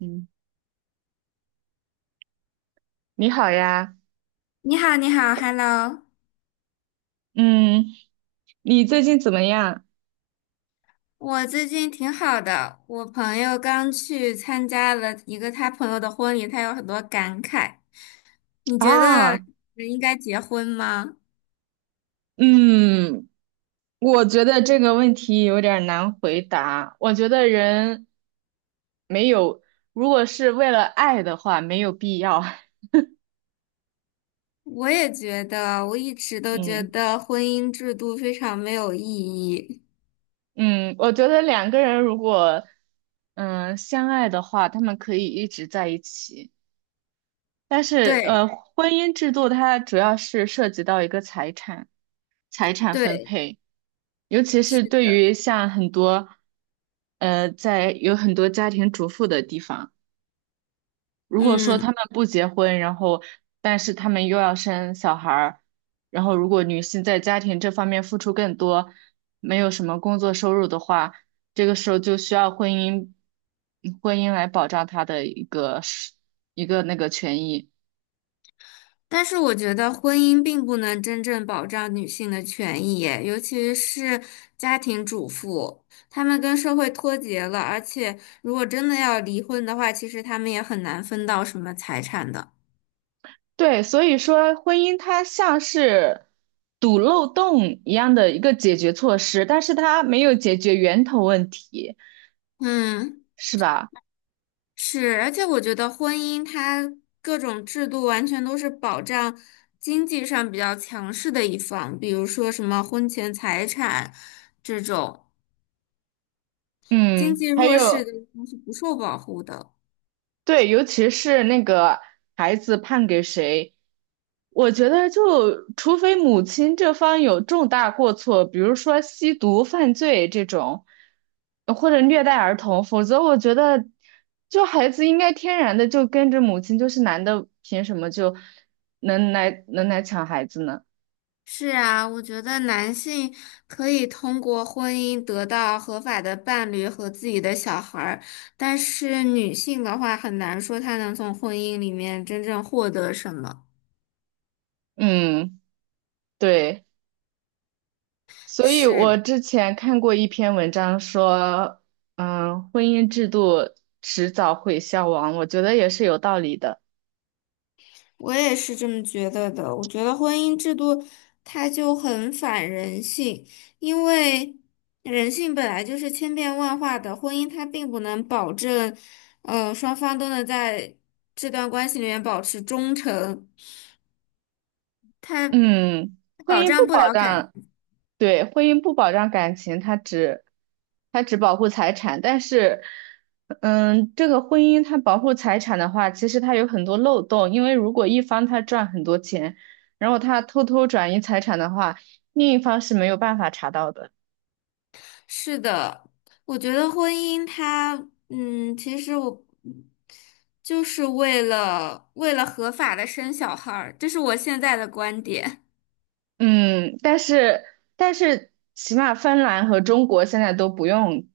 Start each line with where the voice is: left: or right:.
right: 嗯，你好呀，
left: 你好，你好，Hello，
right: 嗯，你最近怎么样
left: 我最近挺好的。我朋友刚去参加了一个他朋友的婚礼，他有很多感慨。你觉得
right: 啊？
left: 人应该结婚吗？
right: 嗯，我觉得这个问题有点儿难回答。我觉得人没有，如果是为了爱的话，没有必要。
left: 我也觉得，我一直都觉
right: 嗯
left: 得婚姻制度非常没有意义。
right: 嗯，我觉得两个人如果相爱的话，他们可以一直在一起。但是
left: 对
right: 婚姻制度它主要是涉及到一个财产、财产分
left: 对，
right: 配，尤其是对于像很多在有很多家庭主妇的地方，如果说
left: 嗯。
right: 他们不结婚，然后但是他们又要生小孩儿，然后如果女性在家庭这方面付出更多，没有什么工作收入的话，这个时候就需要婚姻来保障她的一个那个权益。
left: 但是我觉得婚姻并不能真正保障女性的权益耶，尤其是家庭主妇，她们跟社会脱节了，而且如果真的要离婚的话，其实她们也很难分到什么财产的。
right: 对，所以说婚姻它像是堵漏洞一样的一个解决措施，但是它没有解决源头问题，
left: 嗯，
right: 是吧？
left: 是，而且我觉得婚姻它各种制度完全都是保障经济上比较强势的一方，比如说什么婚前财产这种，经
right: 嗯，
left: 济
right: 还
left: 弱势
right: 有。
left: 的一方是不受保护的。
right: 对，尤其是那个孩子判给谁，我觉得就除非母亲这方有重大过错，比如说吸毒犯罪这种，或者虐待儿童，否则我觉得就孩子应该天然的就跟着母亲，就是男的凭什么就能来抢孩子呢？
left: 是啊，我觉得男性可以通过婚姻得到合法的伴侣和自己的小孩儿，但是女性的话很难说她能从婚姻里面真正获得什么。
right: 嗯，对。所以我
left: 是，
right: 之前看过一篇文章说，嗯，婚姻制度迟早会消亡，我觉得也是有道理的。
left: 我也是这么觉得的。我觉得婚姻制度它就很反人性，因为人性本来就是千变万化的，婚姻它并不能保证，双方都能在这段关系里面保持忠诚。它。
right: 嗯，婚
left: 保
right: 姻
left: 障
right: 不
left: 不
right: 保
left: 了感。
right: 障，对，婚姻不保障感情，它只保护财产，但是，嗯，这个婚姻它保护财产的话，其实它有很多漏洞，因为如果一方他赚很多钱，然后他偷偷转移财产的话，另一方是没有办法查到的。
left: 是的，我觉得婚姻它，嗯，其实我就是为了合法的生小孩儿，这是我现在的观点。
right: 嗯，但是起码芬兰和中国现在都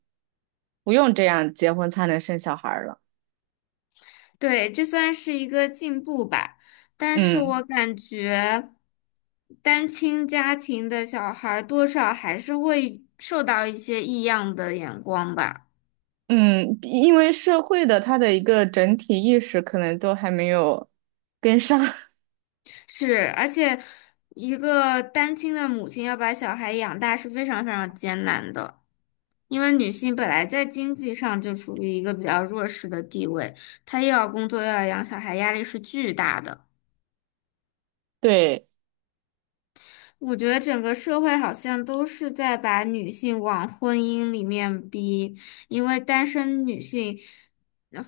right: 不用这样结婚才能生小孩儿了。
left: 对，这算是一个进步吧，但是我
right: 嗯
left: 感觉单亲家庭的小孩儿多少还是会受到一些异样的眼光吧。
right: 嗯，因为社会的它的一个整体意识可能都还没有跟上。
left: 是，而且一个单亲的母亲要把小孩养大是非常非常艰难的，因为女性本来在经济上就处于一个比较弱势的地位，她又要工作又要养小孩，压力是巨大的。
right: 对，
left: 我觉得整个社会好像都是在把女性往婚姻里面逼，因为单身女性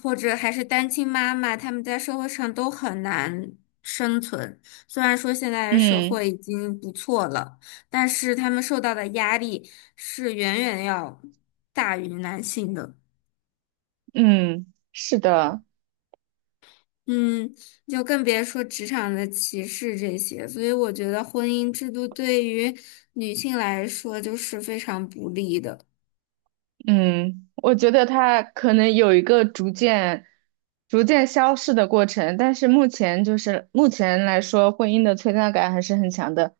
left: 或者还是单亲妈妈，她们在社会上都很难生存。虽然说现在的社
right: 嗯
left: 会已经不错了，但是她们受到的压力是远远要大于男性的。
right: 嗯，是的。
left: 嗯，就更别说职场的歧视这些，所以我觉得婚姻制度对于女性来说就是非常不利的。
right: 嗯，我觉得它可能有一个逐渐消逝的过程，但是目前目前来说，婚姻的存在感还是很强的。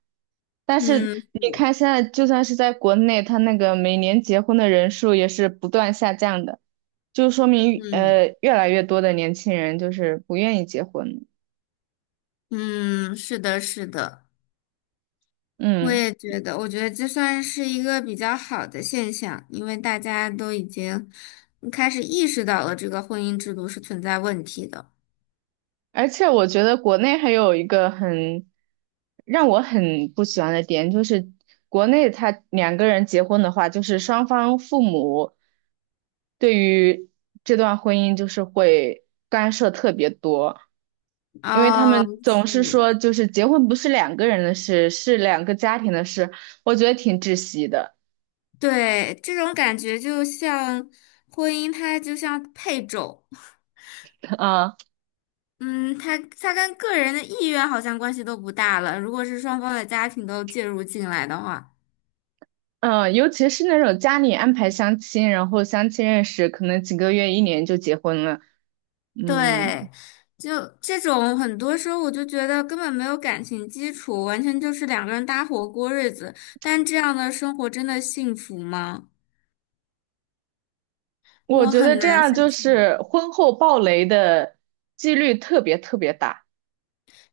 right: 但是
left: 嗯，
right: 你
left: 是
right: 看，现在就算是在国内，它那个每年结婚的人数也是不断下降的，就说明
left: 嗯
right: 越来越多的年轻人就是不愿意结婚。
left: 嗯，是的，是的，我
right: 嗯。
left: 也觉得，我觉得这算是一个比较好的现象，因为大家都已经开始意识到了这个婚姻制度是存在问题的。
right: 而且我觉得国内还有一个很让我很不喜欢的点，就是国内他两个人结婚的话，就是双方父母对于这段婚姻就是会干涉特别多，因为他
left: 哦，
right: 们总
left: 是，
right: 是说就是结婚不是两个人的事，是两个家庭的事，我觉得挺窒息的
left: 对，这种感觉就像婚姻，它就像配种，
right: 啊。
left: 嗯，它跟个人的意愿好像关系都不大了。如果是双方的家庭都介入进来的话。
right: 嗯，尤其是那种家里安排相亲，然后相亲认识，可能几个月、一年就结婚了。嗯，
left: 对，就这种很多时候我就觉得根本没有感情基础，完全就是两个人搭伙过日子。但这样的生活真的幸福吗？
right: 我
left: 我
right: 觉得
left: 很
right: 这
left: 难
right: 样
left: 想
right: 就
left: 象。
right: 是婚后暴雷的几率特别特别大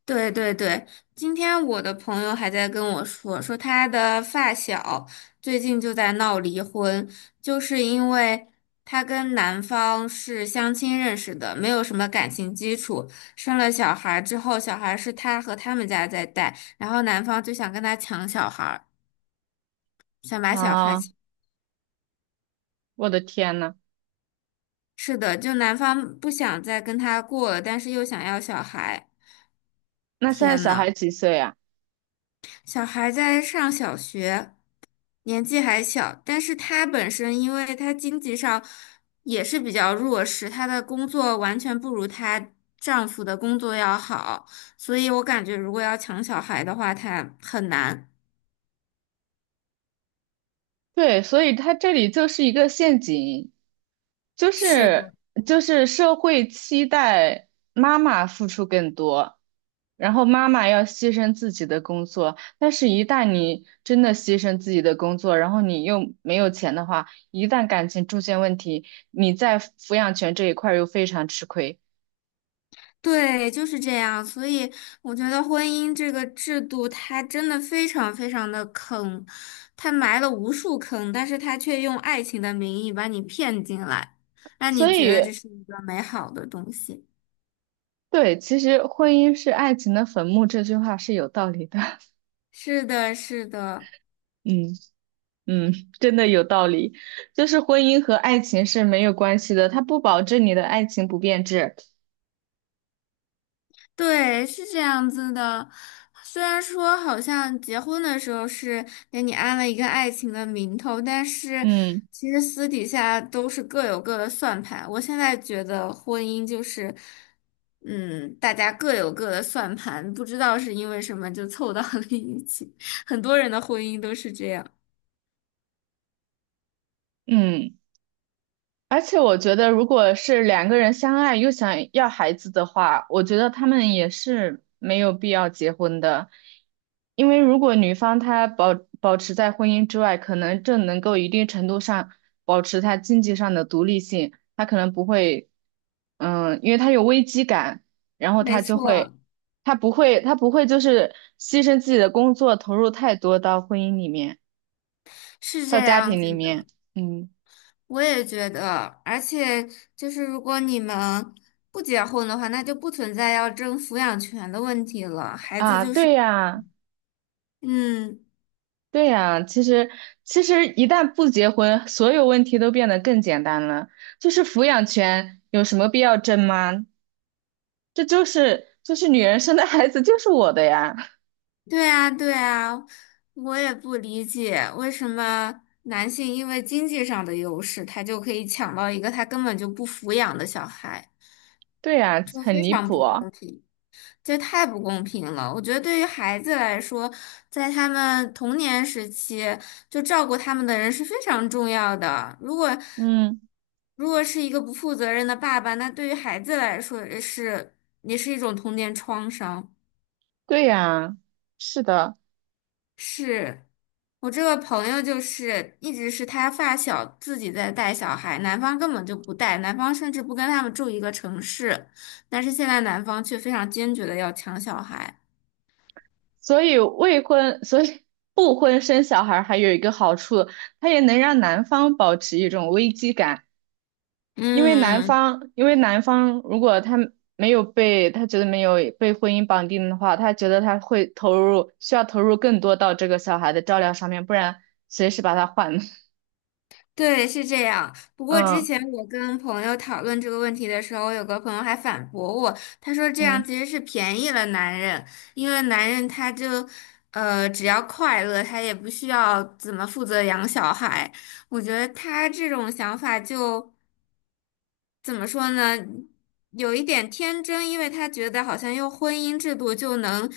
left: 对对对，今天我的朋友还在跟我说，说他的发小最近就在闹离婚，就是因为他跟男方是相亲认识的，没有什么感情基础，生了小孩之后，小孩是他和他们家在带，然后男方就想跟他抢小孩，想把小孩
right: 啊！
left: 抢
right: 我的天呐，
left: 是的，就男方不想再跟他过了，但是又想要小孩，
right: 那现在
left: 天
right: 小
left: 呐，
right: 孩几岁啊？
left: 小孩在上小学。年纪还小，但是她本身因为她经济上也是比较弱势，她的工作完全不如她丈夫的工作要好，所以我感觉如果要抢小孩的话，她很难。
right: 对，所以他这里就是一个陷阱，就
left: 是
right: 是
left: 的，
right: 就是社会期待妈妈付出更多，然后妈妈要牺牲自己的工作，但是一旦你真的牺牲自己的工作，然后你又没有钱的话，一旦感情出现问题，你在抚养权这一块儿又非常吃亏。
left: 对，就是这样。所以我觉得婚姻这个制度，它真的非常非常的坑，它埋了无数坑，但是它却用爱情的名义把你骗进来，让你
right: 所
left: 觉得这
right: 以，
left: 是一个美好的东西。
right: 对，其实婚姻是爱情的坟墓这句话是有道理的。
left: 是的，是的。
right: 嗯嗯，真的有道理。就是婚姻和爱情是没有关系的，它不保证你的爱情不变质。
left: 对，是这样子的。虽然说好像结婚的时候是给你安了一个爱情的名头，但是
right: 嗯
left: 其实私底下都是各有各的算盘。我现在觉得婚姻就是，嗯，大家各有各的算盘，不知道是因为什么就凑到了一起。很多人的婚姻都是这样。
right: 嗯。而且我觉得，如果是两个人相爱又想要孩子的话，我觉得他们也是没有必要结婚的，因为如果女方保持在婚姻之外，可能这能够一定程度上保持她经济上的独立性，她可能不会，嗯，因为她有危机感，然后
left: 没
right: 她就会，
left: 错，
right: 她不会就是牺牲自己的工作，投入太多到婚姻里面，
left: 是这
right: 到家
left: 样
right: 庭里
left: 子
right: 面，
left: 的。
right: 嗯
left: 我也觉得，而且就是如果你们不结婚的话，那就不存在要争抚养权的问题了。孩子
right: 啊，
left: 就是，
right: 对呀。
left: 嗯，
right: 对呀，其实一旦不结婚，所有问题都变得更简单了。就是抚养权有什么必要争吗？这就是就是女人生的孩子就是我的呀。
left: 对啊，对啊，我也不理解为什么男性因为经济上的优势，他就可以抢到一个他根本就不抚养的小孩，
right: 对呀，
left: 这
right: 很
left: 非
right: 离
left: 常
right: 谱
left: 不
right: 哦
left: 公平。这太不公平了！我觉得对于孩子来说，在他们童年时期，就照顾他们的人是非常重要的。如果
right: 嗯，
left: 如果是一个不负责任的爸爸，那对于孩子来说也是也是一种童年创伤。
right: 对呀，是的。
left: 是我这个朋友就是一直是他发小自己在带小孩，男方根本就不带，男方甚至不跟他们住一个城市，但是现在男方却非常坚决的要抢小孩。
right: 所以未婚，所以不婚生小孩还有一个好处，它也能让男方保持一种危机感。
left: 嗯。
right: 因为男方如果他没有被，他觉得没有被婚姻绑定的话，他觉得他会投入，需要投入更多到这个小孩的照料上面，不然随时把他换了
left: 对，是这样。不过之
right: 嗯
left: 前我跟朋友讨论这个问题的时候，有个朋友还反驳我，他说这样
right: 嗯
left: 其实是便宜了男人，因为男人他就，只要快乐，他也不需要怎么负责养小孩。我觉得他这种想法就。怎么说呢，有一点天真，因为他觉得好像用婚姻制度就能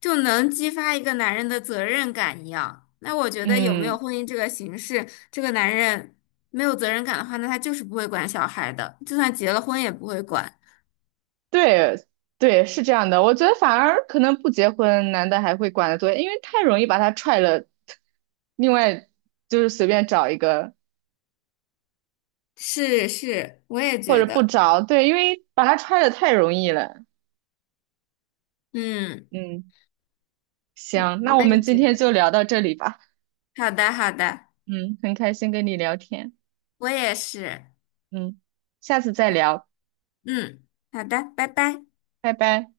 left: 就能激发一个男人的责任感一样。那我觉得有没有
right: 嗯，
left: 婚姻这个形式，这个男人没有责任感的话，那他就是不会管小孩的，就算结了婚也不会管。
right: 对对，是这样的。我觉得反而可能不结婚，男的还会管得多，因为太容易把他踹了。另外就是随便找一个，
left: 是是，我也
right: 或
left: 觉
right: 者不
left: 得，
right: 找，对，因为把他踹了太容易了。
left: 嗯，
right: 嗯，
left: 我
right: 行，那
left: 我
right: 我们
left: 也
right: 今
left: 觉
right: 天
left: 得。
right: 就聊到这里吧。
left: 好的好的，
right: 嗯，很开心跟你聊天，
left: 我也是，
right: 嗯，下次再聊，
left: 嗯，好的，拜拜。
right: 拜拜。